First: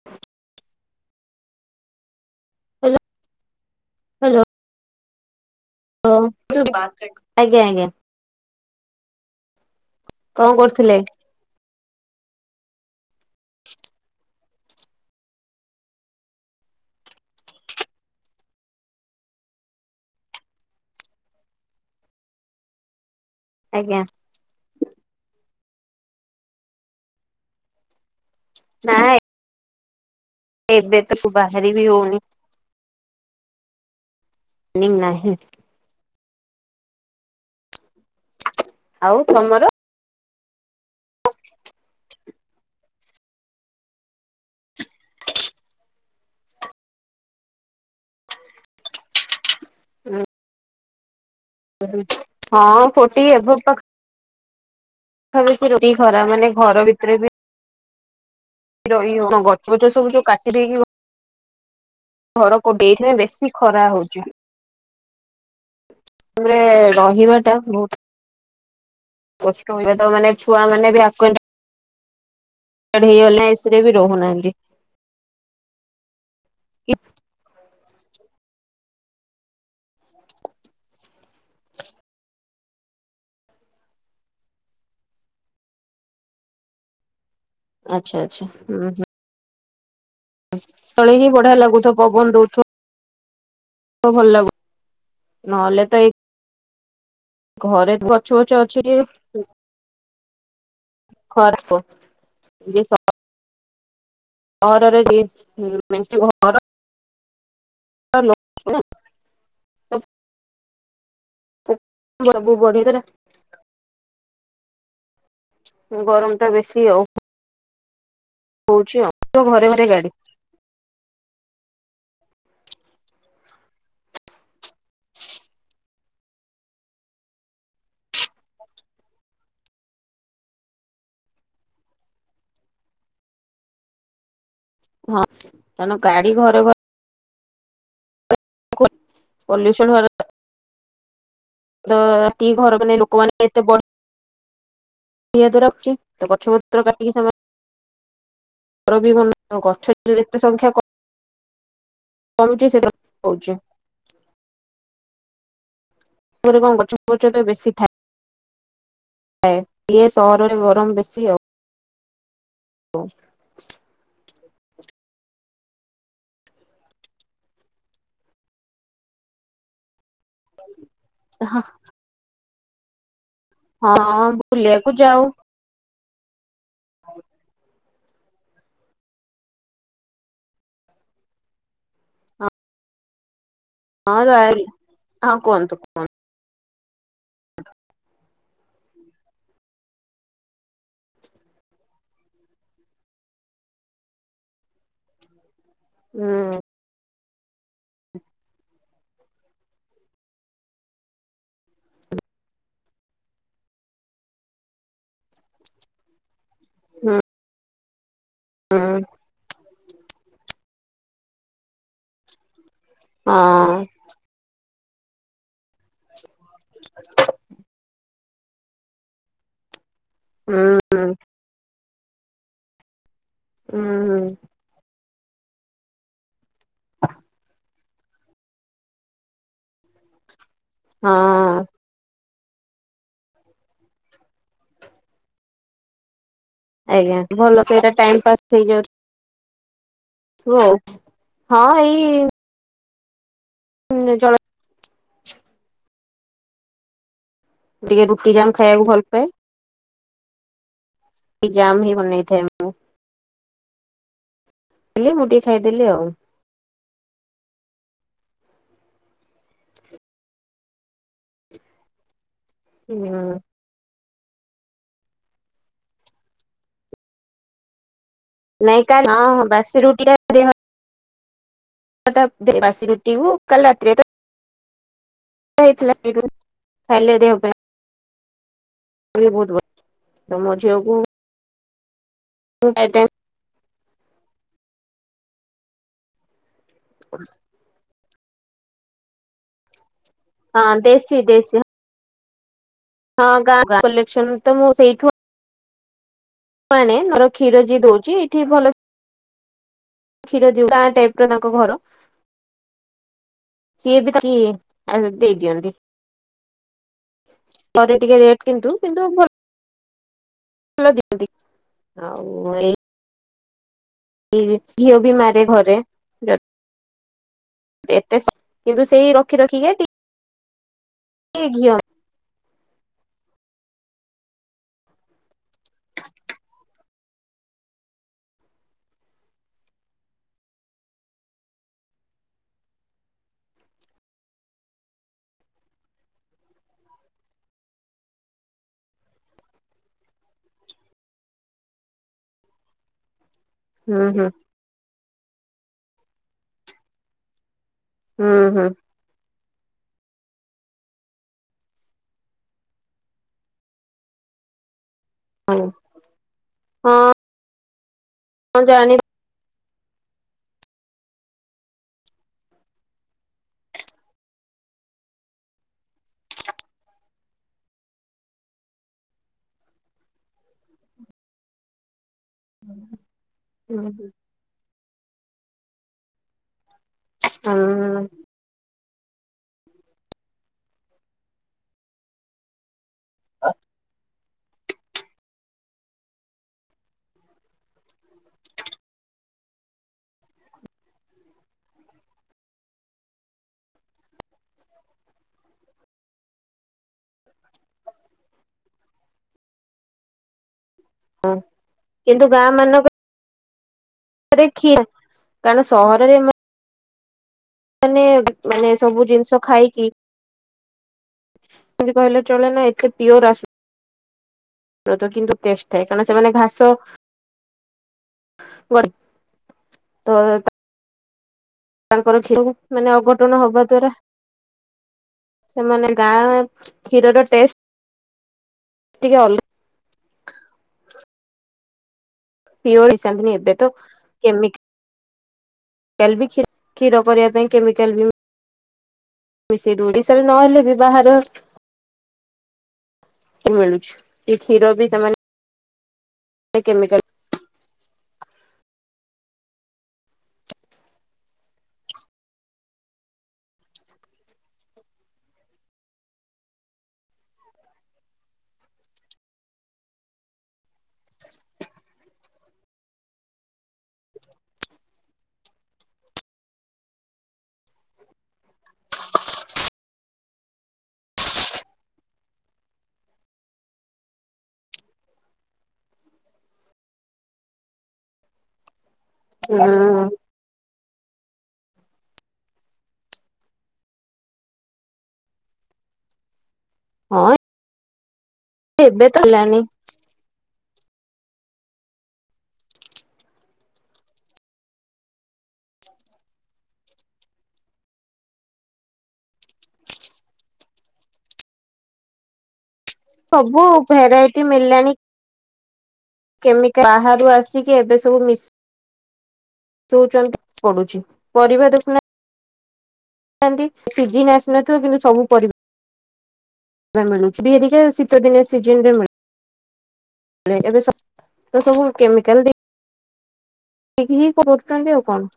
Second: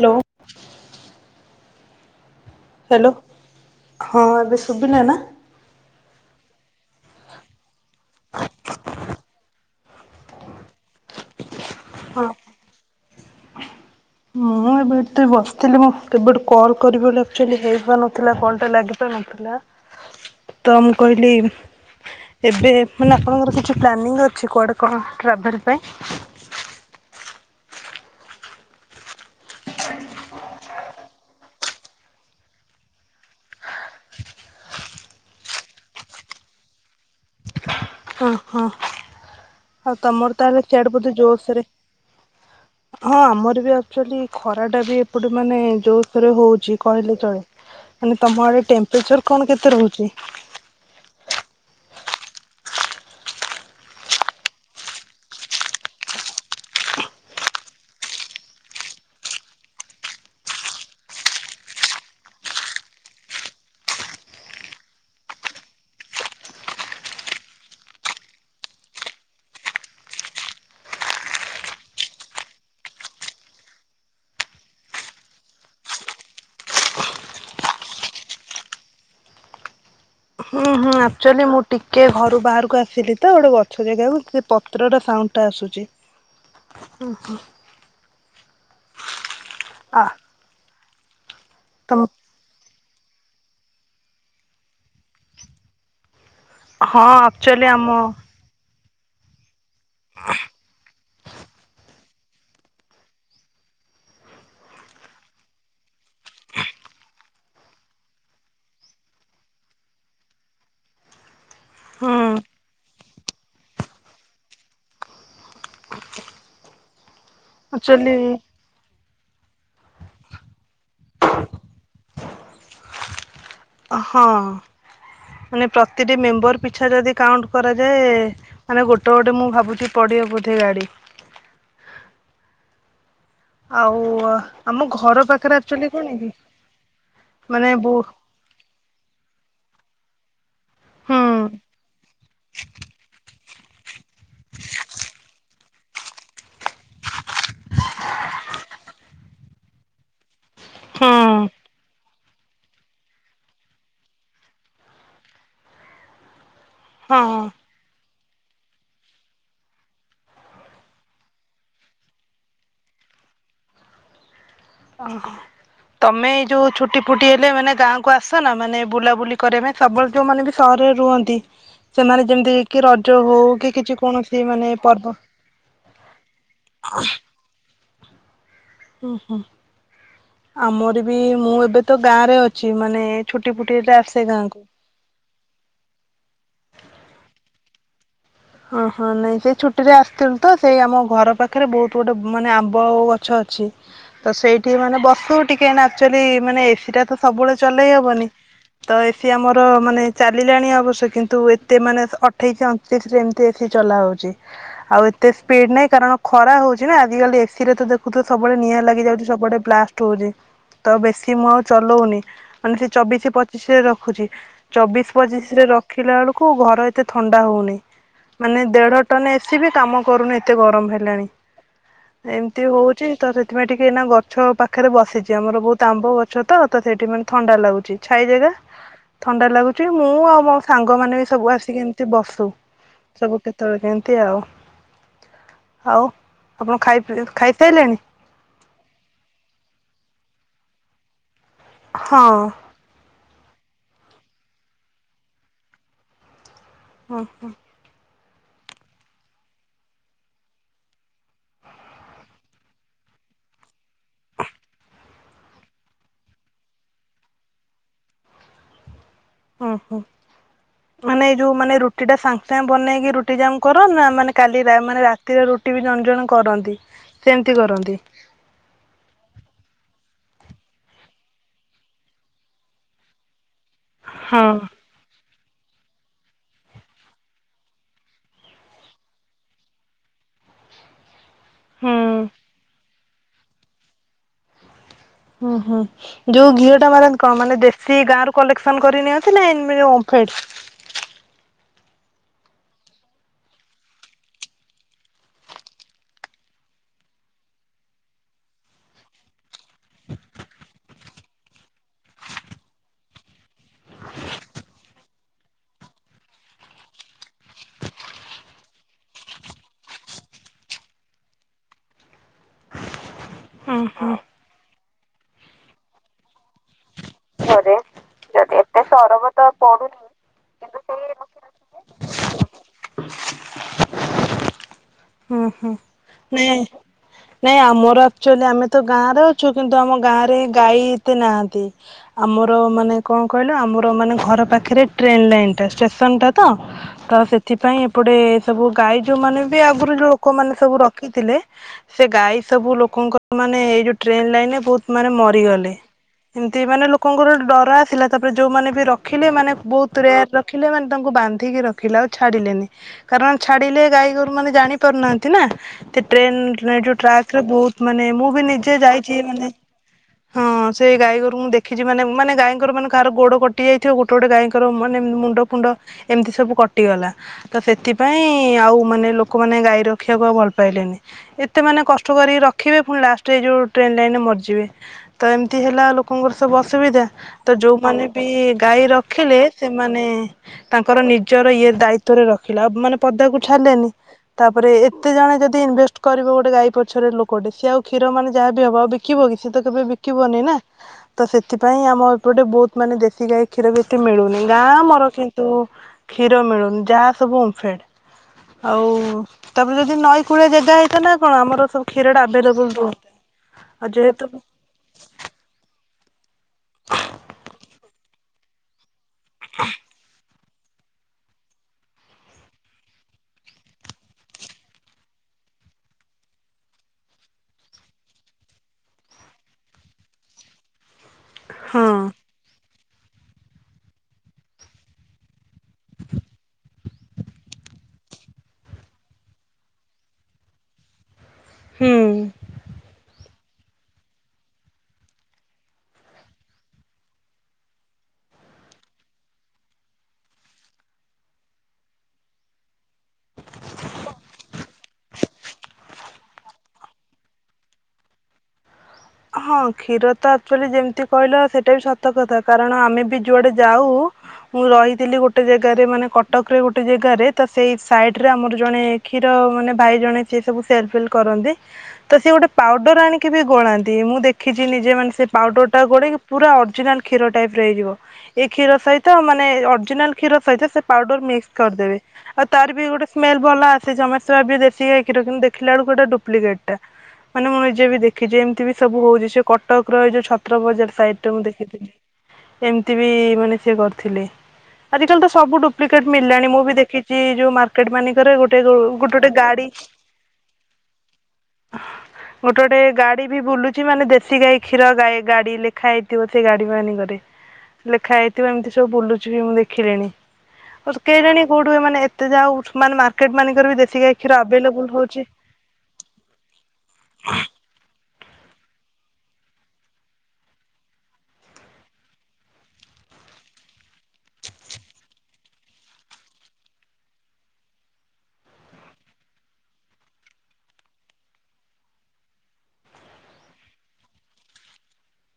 Hello hello hello ହଁ hello ଏବେ ସୁଭିଲା ନା? [unintelligible] ଆଜ୍ଞା ଆଜ୍ଞା। କଣ କରୁଥିଲେ? ହଁ। ମୁଁ ଏବେ ଏଇଠି ବସିଥିଲି ମୁଁ କେବେଠୁ କଲ୍ କରିବି ବୋଲି ଆକଚୁଲି ହେଇପାରୁନଥିଲା କଲଟା ଲାଗି ପାରୁନ ଥିଲା ତ ମୁଁ କହିଲି ଏବେ ମାନେ ଆପଣଙ୍କର କିଛି ଆଜ୍ଞା ପ୍ଲାନିଙ୍ଗ ଅଛି କୁଆଡ଼େ କଣ ଟ୍ରାଭେଲ ପାଇଁ? ନା ଏ ଏବେ ତ କୁ ବାହାରିବି ହଉନି। ନିମ ନାହିଁ। ଅ ହଁ ଆଉ ତମର ତାହେଲେ ସିଆଡ଼େ ବୋଧେ ଜୋର ସୋରେ। ହଁ ଆମର ବି ଆକ୍ଚୁଆଲି ଖରା ଟା ବି ଏପଟେ ମାନେ ଯୋର ସୋରେ ହଉଛି କହିଲେ ଚଳେ। ମାନେ ତମର ଏ ଟେମ୍ପରେଚର କଣ କେତେ ରହୁଛି? ହଁ ଫୋର୍ଟି ଏଵଭ ପା ପାଖାପାଖି ରହୁଚି ଖରା ମାନେ ଘର ଭିତରେ ବି। ରହି ହଉନି ଗଛ ପଛ ସବୁ ଯୋଉ କାଟି ଦେଇକି ଘର କୋ ଦେଇଥିବେ ବେଶୀ ଖରା ହଉଛି। ତାପରେ ରହିବା ଟା ବହୁତ କଷ୍ଟ [unintelligible] ତ ମାନେ ଛୁଆ ମାନେ ବି ଆକ୍ୱେଣ୍ଟ ହେଇ ଗଲେ ଏ ସି ରେବି ରହୁନାହାନ୍ତି। ହୁଁ ହୁଁ ଆକ୍ଚୁଆଲି ମୁଁ ଟିକେ ଘରୁ ବାହାରକୁ ଆସିଲି ତ ଗୋଟେ ଗଛ ଜାଗାକୁ ସେ ପତ୍ରର ସାଉଣ୍ଡଟା ଆସୁଛି। ଉଁ ହୁଁ। ଆଚ୍ଛା ଆଚ୍ଛା ହୁଁ ହୁଁ। ଆ ତଳେ ହିଁ ବଢିଆ ଲାଗୁଥିବ, ତମ ପବନ ଦଉଥିବ। ଭଲ ଲାଗୁ ନହେଲେ ତ ଏଇ ହଁ। ଆକ୍ଚୁଆଲି ଘରେ ଆମ ଗଛ ବଛ ଅଛି। ଖରାପ ଯ [unintelligible] [unintelligible] [unintelligible] ହୁଁ ବୁ ବଢ ତ [unintelligible] ଗରମଟା ବେଶୀ ଆଉ। ଆକଚୁଆଚଲି କହୁଛି ଆଉ ତ ଘରେ ଘରେ ଗାଡି ହଁ। ମାନେ ପ୍ରତିଟି ମେମ୍ବର ପିଛା ଯଦି କାଉଣ୍ଟ କରାଯାଏ। ମାନେ ଗୋଟେ ଗୋଟେ ମୁଁ ଭାବୁଛି ପଡିିବ ବୋଧେ ଗାଡି। ଆଉ ଆମ ହଁ ଘର ପାଖରେ ଆଚୁଲି କାରଣ କଣ ଗାଡି କି ଘରେ ମାନେ ବ ପଲୁସନ ହୁଁ [unintelligible] ତି ଘର ମାନେ ଲୋକମାନେ। ଏତେ [unintelligible] ରଖୁଛି ତ ଗଛ ପତ୍ର କାଟିକି ଘର ବି ଗଛ ଯେତେ ସଂଖ୍ୟା କ ହଁ। କମୁଛି ସେ କହୁଛି ରେ କଣ ଗଛ ଗଛ ହଁ ତ ବେଶୀ ଥାଏ। ଇଏ ସହରରେ ଗରମ ବେଶୀ ଆଉ। ହଁ ଓହୋ ତମେ ଏଇ ଯୋଉ ଛୁଟି ଫୁଟି ହେଲେ ମାନେ ଗାଁକୁ ଆସ ନା ମାନେ ବୁଲାବୁଲି କରିଆ ପାଇଁ। ସବୁବେଳେ ଯୋଉମାନେ ବି ସହରରେ ରୁହନ୍ତି। ଆଉ ସେମାନେ ଯେମିତି କି ରଜ ହଉ। କି କିଛି ହଁ କୌଣସି ମାନେ ବୁଲିବାକୁ ପର୍ବ ଯାଉ ହୁଁ ହୁଁ ଆମର ବି ମୁଁ ଏବେ ତ ଗାଁ ରେ ଅଛି ମାନେ ଛୁଟି ଫୁଟି ହଁ ଆସେ ର ଗାଁକୁ। ହଁ କୁହନ୍ତୁ କୁହନ୍ତୁ। ଓଁ ହଁ ନାଇଁ ସେ ଛୁଟିରେ ଆସିଥିଲୁ ତ ସେଇ ଆମ ଘର ପାଖରେ ବହୁତ ଗୋଟେ ମାନେ ଆମ୍ବ ଆ ଗଛ ଅଛି। ତ ସେଇଠି ମାନେ ବସୁ ଟିକେ, ଆଚୁଆଲି କୁହନ୍ତୁ ମାନେ ଏସିଟା ତ ସବୁବେଳେ ଚଲେଇ ହବନି। ତ ଏସି ଆମର ମାନେ ଚାଲିଲାଣି ଅବଶ୍ୟ କିନ୍ତୁ ଏତେ ମାନେ ଅଠେଇଶ ଅଣତିରିଶରେ ଏମତି। ଏ ସି ଚଲା ହଉଛି ଆଉ ଏତେ ସ୍ପିଡ ନାହିଁ କାରଣ ଖରା ହଉଛି ନା ହୁଁ ଆଜିିକାଲି ଏସିରେ ତ। ୁ ତ ସବୁବେଳେ ନିଆଁ ହୁଁ ଲାଗି ଯାଉଛି ସବୁବେଳେ ବ୍ଲାଷ୍ଟ ହଉଛି ତ ବେଶୀ ମୁଁ ଚଲଉନି ମାନେ ସେ ଚବିଶ ହଁ ପଚିଶରେ ରଖୁଛି। ଚବିଶ ପଚିଶରେ ରଖିଲା ବେଳକୁ ଘର ଏତେ ଥଣ୍ଡା ହଉନି। ମାନେ ଦେଢ ଟନ ଏସି ବି କାମ କରୁନି ଏତେ ଗରମ ହୁଁ ହେଲାଣି। ଏମିତି ହଉଛି ତ ସେଥିପାଇଁ ଟିକେ ଏନା ହୁଁ ଗଛ ପାଖରେ ବସିଛି ଆମର ବହୁତ ଆମ୍ବ ଗଛ। ତ ସେଠି ମାନେ ଥଣ୍ଡା ଲାଗୁଛି ଛାଇ ଜାଗା ଥଣ୍ଡା ଲାଗୁଛି ମୁଁ ଆଉ ମୋ ସାଙ୍ଗମାନେ ବି ସବୁ ହଁ। ଆସିକି ଏମିତି ବସୁ। ସବୁ କେତେବେଳେ କେମତି ଆଉ ଆଉ। ଆପଣ ଖାଇ ପି ଆଜ୍ଞା ଭଲ ସେଇଟା ଖାଇସାଇଲେଣି? ଟାଇମ ପାସ୍ ହେଇଯାଉଛି। ହୁଉ ହଁ ଏଇ। ହଁ ହୁଁ ଜଳ ହଁ ହଁ। ଟିକେ ରୁଟି ଜାମ୍ ଖାଇବାକୁ ଭଲ ପାଏ। ଜାମ ହିଁ ବନେଇଥାଏ। ମୁଁ ଖାଲି ମୁଁ ଟିକେ ଖାଇଦେଲି ଆଉ। ଓ ହୋଁ ମାନେ ଏଇ ଯୋଉ ମାନେ ରୁଟି ଟା ସାଙ୍ଗେ ସାଙ୍ଗେ ହୁଁ ବନେଇକି ରୁଟି ଯା କର ନା ମାନେ କାଲି ରା ମାନେ ରାତିର ରୁଟି ବି ଜଣେ ଜଣେ କରନ୍ତି କେମିତି କରନ୍ତି? ନାଇଁ କାଁଁ ହଁ ହଁ ବାସି ରୁଟି ଟା ପଟା ଦେ ବାସି ରୁଟି ହଉ କାଲ ରାତିରେ ତ ହଁ। ହେଇଥିଲା [unintelligible] ଖାଇଲେ ଦେହ ପାଇଁ ବହୁତ ଭଲ ତମ ଝିଅକୁ ହୁଁ। ମାଡ଼ାମ। ଓ ହୁଁ ଯୋଉ ଘିଅ ଟା ମାନେ କଣ ମାନେ ଦେଶୀ ସି ଗାଁରୁ କଲେକ୍ସନ କରି ନିଅନ୍ତି ନା ଓମ୍ଫେଡ? ହଁ ଦେଶୀ ଦେଶୀ। ହଁ ଗାଁ କଲେକ୍ସନ ତ ମୁଁ ସେଇଠୁ ନାଇଁ ନାଇଁ ମର କ୍ଷୀର ଯିଏ ଦଉଚି ଏଠି ଭଲ କ୍ଷୀର ଦିଏ ଗାଁ ଟାଇପ ର ତାଙ୍କ ଘର। ସିଏ ବି ତ କିିଏ ଆଣିକି ଦେଇ ଦିଅନ୍ତି। ପରେ ଟିକେ ରେଟ୍ କିନ୍ତୁ କିନ୍ତୁ ଭଲ ଦିଅନ୍ତି। ଆଉ ଏଇ ହଁ ହଁ। ବି ଘିଅ ବି ମାରେ ଘରେ ଏତେ ସ କିନ୍ତୁ ସେଇ ରଖି ରଖିକି ଟିକେ କି ଘିଅ ହୁଁ ହୁଁ। ନେ ନାଇଁ ଆମର ଆକ୍ଚୁଆଲି ଆମେ ତ ଗାଁରେ ଅଛୁ କିନ୍ତୁ ଆମ ଗାଁ ରେ ଗାଈ ଏତେ ନାହାନ୍ତି। ଆମର ମାନେ କଣ କହିଲ ଆମର ମାନେ ଘର ପାଖରେ ଟ୍ରେନ ଲାଇନ ଟା ଷ୍ଟେସନ ଟା ତ। ତ ସେଥିପାଇଁ ଏପଟେ ସବୁ ଗାଈ ଯୋଉମାନେ ବି ଆଗରୁ ଯୋଉ ଲୋକମାନେ ସବୁ ରଖ ଖିଥିଲେ ସେ ଗାଈ ସବୁ ଲୋକଙ୍କ ମାନେ ଏଇ ଯଉ ହୁଁ ଟ୍ରେନ ହୁଁ ଲାଇନ ରେ ବହୁତ ମାନେ ମରିଗଲେ ଏମତି ମାନେ ଲୋକଙ୍କର ଡର ଆସିଲା ତାପରେ ହୁଁ ଯୋଉମାନେ ବି ର ରଖିଲେ ମାନେ ବହୁତ ରେୟାର ରଖିଲେ ମାନେ ତାଙ୍କୁ ବାନ୍ଧିକି ରଖିଲେ ଆଉ ଛାଡିଲେନି। କାରଣ ଛାଡିଲେ ଗାଈ ଗୋରୁ ମାନ ଜାଣି ପାରୁନାହାନ୍ତି ନା ହୁଁ ଟ୍ରେନ ହଁ ଟ୍ରାକରେ ବହୁତ ମାନେ ମୁଁ ବି ହଁ ନିଜେ ଜାଣି ଯାଇଛି ଚି ମାନେ ହଁ ସେଇ ଗାଈଗୋରୁଙ୍କୁ ମୁଁ ଦେଖିଚି ମାନେ ମାନେ ଗାଈଙ୍କର ମାନେ କାହାର ଗୋଡ କଟି ଯାଇଥିବ ଗୋଟେ ଗୋଟେ ଗୋଟେ ଗାଈଙ୍କର ମାନେ ମୁଣ୍ଡ ଫୁଣ୍ଡ ଏମିତି ସବୁ କଟିଗଲା। ତ ସେଥିପାଇଁ ଆଉ ମାନେ ଲୋକମାନେ ଗାଈ ରଖିବାକୁ ଆଉ ଭଲ ପାଇଲେନି। ଏତେ ମେ କଷ୍ଟ କରିକି ରଖିବେ ପୁଣି ଲାଷ୍ଟରେ ଏ ଯୋଉ ଟ୍ରେନ୍ ଲାଇନରେ ମରିଯିବେ। ତ ଏମିତି ହେଲା ଲୋକଙ୍କର ସବୁ ଅସୁବିଧା ତ ଯୋଉମାନେ ବି ଗାଈ ରଖିଲେ ସେମାନେ ତାଙ୍କର ନିଜର ଇଏ ଦାୟିତ୍ୱ ରେ ରଖିଲା ମାନେ ପଦାକୁ ଛାଡିଲେନି ତାପରେ ଏତେ ଜଣ ଯଦି ଇନଭେଷ୍ଟ କରିବ ଗୋଟେ ଗାଈ ପଛରେ ଲୋକଟେ ସି ଆଉ କ୍ଷୀର ମାନେ ଯାହା ବି ହବ ବିକିବ କି ସିଏ ତ କେବେ ବିକିବନି ନା। ତ ସେଥିପାଇଁ ଆମ ଏପଟେ ବହୁତ ମାନେ ଦେଶୀ ଗାଈ କ୍ଷୀର ବି ଏତେ ମିଳୁନି ଗାଁ ଆମର କିନ୍ତୁ କ୍ଷୀର ମିଳୁନି ଯାହା ସବୁ ଓମଫେଡ ଆଉ ତାପରେ ଯଦି ନଈ କୁଳିଆ ଜାଗା ହେଇଥାନ୍ତା କଣ ଆମର ସବୁ କ୍ଷୀର ଟା କିନ୍ତୁ ଗାଁ ଆଭେଲେବୁଲ ମାନଙ୍କରେ ରୁହନ୍ତା ଆଉ ଯେହେତୁ କ୍ଷୀର କାରଣ ସହରରେ ମାନେ ମାନେ ସବୁ ଜିନିଷ ଖାଇକି କହିଲେ ଚଳେ ନା ଏତେ ପିଓର ଆସୁ କିନ୍ତୁ ଟେଷ୍ଟ ଥାଏ କାରଣ ସେମାନେ ଘାସ ୱାର୍ଡ ତ ହଁ ତାଙ୍କର କ୍ଷୀର ମାନେ ଅଘଟଣ ହବା ଦ୍ଵାରା ସେମାନେ ଗାଁ କ୍ଷୀରର ଟେଷ୍ଟ ଟିକେ ଅଲଗା। ହୁଁ। ପିଓର ମିଶାନ୍ତିନି ଏବେ ତ କେମି କେଲ୍ ବି କ୍ଷି କ୍ଷୀର କରିବା ପାଇଁ କେମିକାଲ ବି ମିଶୋଇ ଦୋଉ ଓଡିଶାରେ ନହେଲେ ବି ବାହାର ସେ ମିଳୁଛୁ ସେ କ୍ଷୀର ବି ସେମାନେ ଏ କେମିକାଲ ହଁ କ୍ଷୀର ତ ଆକ୍କଚୁଲି ଯେମ୍ ତି କହିଲା ସେଇଟା ବି ସତ କଥା କାରଣ ଆମେ ବି ଯୁଆଡେ ଯାଉ ମୁଁ ରହିଥିଲି ଗୋଟେ ଜେଗାରେ ମାନେ କଟକରେ ଗୋଟେ ଜେଗାରେ ତ ସେଇ ସାଇଡରେ ଆମର ଜଣେ କ୍ଷୀର ମାନେ ଭାଇ ଜଣେ ସିଏ ସବୁ ସେଲ୍ ଫେଲ୍ କରନ୍ତି ତ ସିଏ ଗୋଟେ ପାଉଡର୍ ଆଣିକି ବି ଗୋଳା ଚି ମୁଁ ଦେଖିଚି ନିଜେ ମାନେ ସେ ପାଉଡ଼ରଟା ଗୋଳେଇକି ପୁରା ଅରିଜିନାଲ୍ କ୍ଷୀର ଟାଇପ୍ ର ହେଇଯିବ। ଏଇ କ୍ଷୀର ସହିତ ମାନେ ଅର୍ଜିନାଲ କ୍ଷୀର ସହିତ ସେ ପାଉଡର ମିକ୍ସ କରିଦେବେ। ଆଉ ତାର ବି ଗୋଟେ ସ୍ମେଲ୍ ଭଲ ଆସେ ସମସ୍ତେ ଭାବିବେ ଦେଶୀଗାଇ କ୍ଷୀର କିନ୍ତୁ ଦେଖିଲା ବେଳୁକୁ ଏଟା ଡୁପ୍ଲିକେଟ୍ ଟା। ମାନେ ମୁଁ ନିଜେ ବି ଦେଖିଚି ଏମ୍ତି ବି ସବୁ ହୋଉଚି ସେଇ କଟକ୍ ର ଏଇ ଯୋଉ ଛ ତ୍ର ବଜାର ସାଇଟ୍ ଟେ ମୁଁ ଦେଖିଥିଲି। ସେମ୍ତି ବି ମାନେ ସିଏ କରିଥିଲେ ଆଜିିକାଲି ତ ସବୁ ଡୁପ୍ଲିକେଟ୍ ମିଳିଲାଣି ମୁଁ ବି ଦେ ଖିଚି ହଁ ଯୋଉ ମାର୍କେଟ୍ ମାନିଙ୍କରେ ଗୋଟେ ଗୋ ଏବେ ଗୋଟେ ତ ଟେ ହେଲାଣି ଗାଡି ଗୋଟେ ଗୋଟେ ଗାଡି ବି ବୁଲୁ ଚି ମାନେ ଦେଶୀ ଗାଈ କ୍ଷୀର ଗାଈ ଗାଡି ଲେଖା ହେଇଥିବ ସେଇ ଗାଡି ମାନିଙ୍କରେ। ଲେଖା ହେଇଥିବ ଏମ୍ତି ସବୁ ବୁଲୁଚି ବି ମୁଁ ଦେଖିଲିଣି। କେଇଜାଣି କୋଉଠୁ ଏମାନେ ଏତେ ଯାଉ ମାନେ ମା ସବୁ ଭେରାଇଟି ମିଳିଲାଣି କେମିକା ବାହାରୁ ଆସି ଏବେ ସବୁ ମିଶ୍ ସୁଚ ପଡୁଚି ପରିବା ଦେଖୁନ ନରମି ସିଜିନ୍ ଆସି ନଥିବ କିନ୍ତୁ ସବୁ ପରି ମିଳୁଛି ବିହେଇକା ଶୀତଦିନଆ ସିଜନ୍ ରେ ମିଳୁ ଏବେ ସ ସବୁ କେମିକାଲ ଦେଇ ଦେଖିକି କରୁଚନ୍ତି ଆଉ କଣ।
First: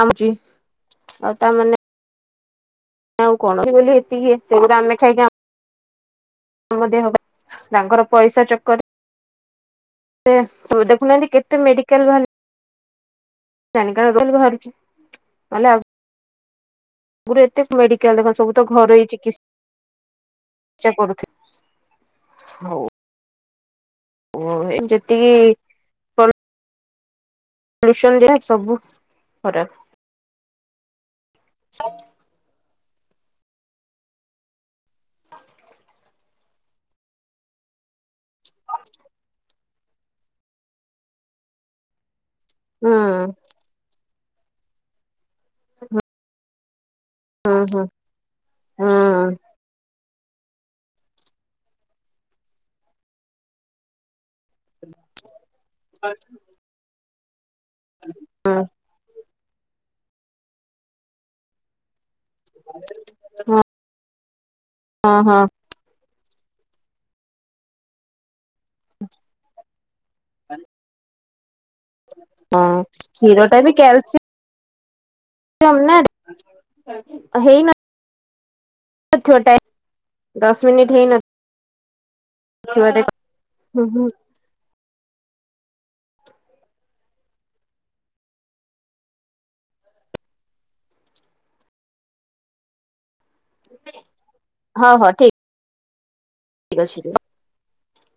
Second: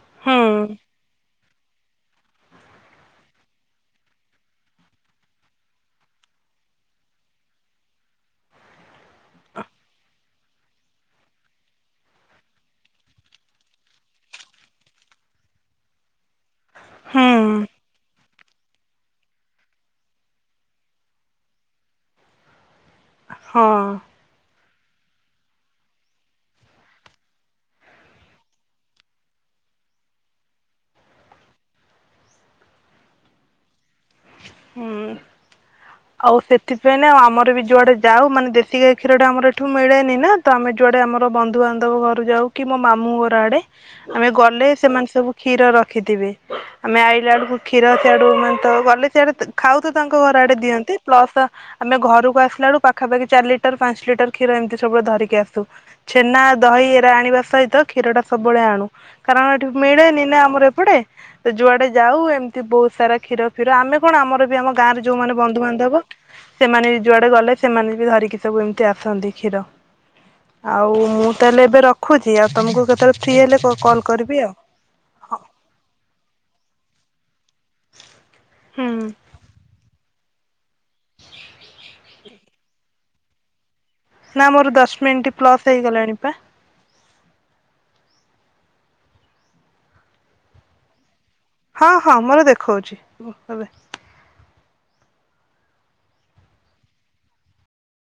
ଆଉଛି ହୁଁ ଆଉ ତା ମାନେ ଆଉ କଣ ବୋଲି ଏତିକି ସେ ଗୁଡା ଆମେ ଖାଇ କାଇଁ ଆମ ଦେହ ପା ତାଙ୍କର ପଇସା ଚକର୍ ରେ ଅ ସେ ଦେଖୁନାହାନ୍ତି କେତେ ମେଡିକାଲ୍ ଭା ସାନିଟାରୀ କହିଲି ବାହାରୁଛି ନହେଲେ ଆଉ ଗରୁ ଏତେ ହୁଁ ମେଡିକାଲ ଦେଖ ସବୁ ତ ଘରୋଇ ଚିକିସ୍ ସେକରୁଥୁ ହୋଉ। ହଁ। ଓ ଏ ଯେତିକି ସନ୍ ଯା ସବୁ ଖରାପ। ହୁଁ ଆଉ ସେଥିପାଇଁ ନା ଆମର ବି ଯୁଆଡେ ଯାଉ ମାନେ ଦେଶୀ ଗାଈ କ୍ଷୀରଟା ଆମର ଏ ଏଠୁ ମିଳେନି ନା ତ ଆମେ ଯୁଆଡେ ଆମର ବନ୍ଧୁବାନ୍ଧବ ଘରୁ ଯାଉ କି ମୋ ହୁଁ ମାମୁଁ ଘର ଆଡେ ଆମେ ଗଲେ ସେମାନେ ସବୁ କ୍ଷୀର ରଖିଥିବେ ଆମେ ଆଇ ଇଆଡୁକୁ ହୁଁ ହୁଁ କ୍ଷୀର ସିଆଡ଼ୁ ମାନେ ହୁଁ ଗଲେ ସିଆଡେ ଖାଉ ତ ତାଙ୍କ ଘର ଆଡ଼େ ଦିଅ ଚି ପ୍ଲସ ଆମେ ଘରକୁ ଆସିଲା ବେଳୁ ପାଖାପାଖି ଚାରି ଲିଟର୍ ପାଞ୍ଚ ଲିଟର୍ କ୍ଷୀର ଏମିତି ସବୁବେଳ ଧରିକି ଆସୁ, ଛେନା, ଦହି ଏରା ଆଣିବା ସହିତ କ୍ଷୀରଟା ସବୁବେଳେ ଆଣୁ। କାରଣ ଏଠି ମିଳେନି ନା ଆମର ଏପଟେ, ତ ଯୁଆଡେ ଯାଉ ଏମିତି ବୋହୁତ୍ ସାରା କ୍ଷୀର ହୁଁ ଫିର ଆମେ କଣ ଆମର ବି ଆମ ଗାଁରେ ହଁ ଯଉମାନେ ହଁ ବନ୍ଧୁବା ଦବ ସେମାନେ ବି ଯୁଆଡେ ଗଲେ ସେମାନେ ବି ଧରିକି ସବୁ ଏମ୍ ତି ଆସନ୍ତି କ୍ଷୀର ଆଉ ମୁଁ ତାହେଲେ ଏବେ ର ଖୁଛି ଆଉ ହଁ ତମୁକୁ କେତେବେଳେ ଫ୍ରି କ୍ଷୀର ହେଲେ କଲ୍ କରିବି ଆଉ। ଏ ଅମ୍ନାର୍ ହେଇ ନା ହୁଁ। ତ ଟେନ ଦଶ ମିନିଟ ହେଇନଥିବ ଦେଖ ନା ମୋର ଦଶ ମିନିଟ୍ ପ୍ଲସ୍ ହେଇଗଲାଣିି ପା। ହଁ ହଁ ମୋର ଦେଖଉଛି ଏବେ। ହଁ ହଉ ଠିକ [unintelligible]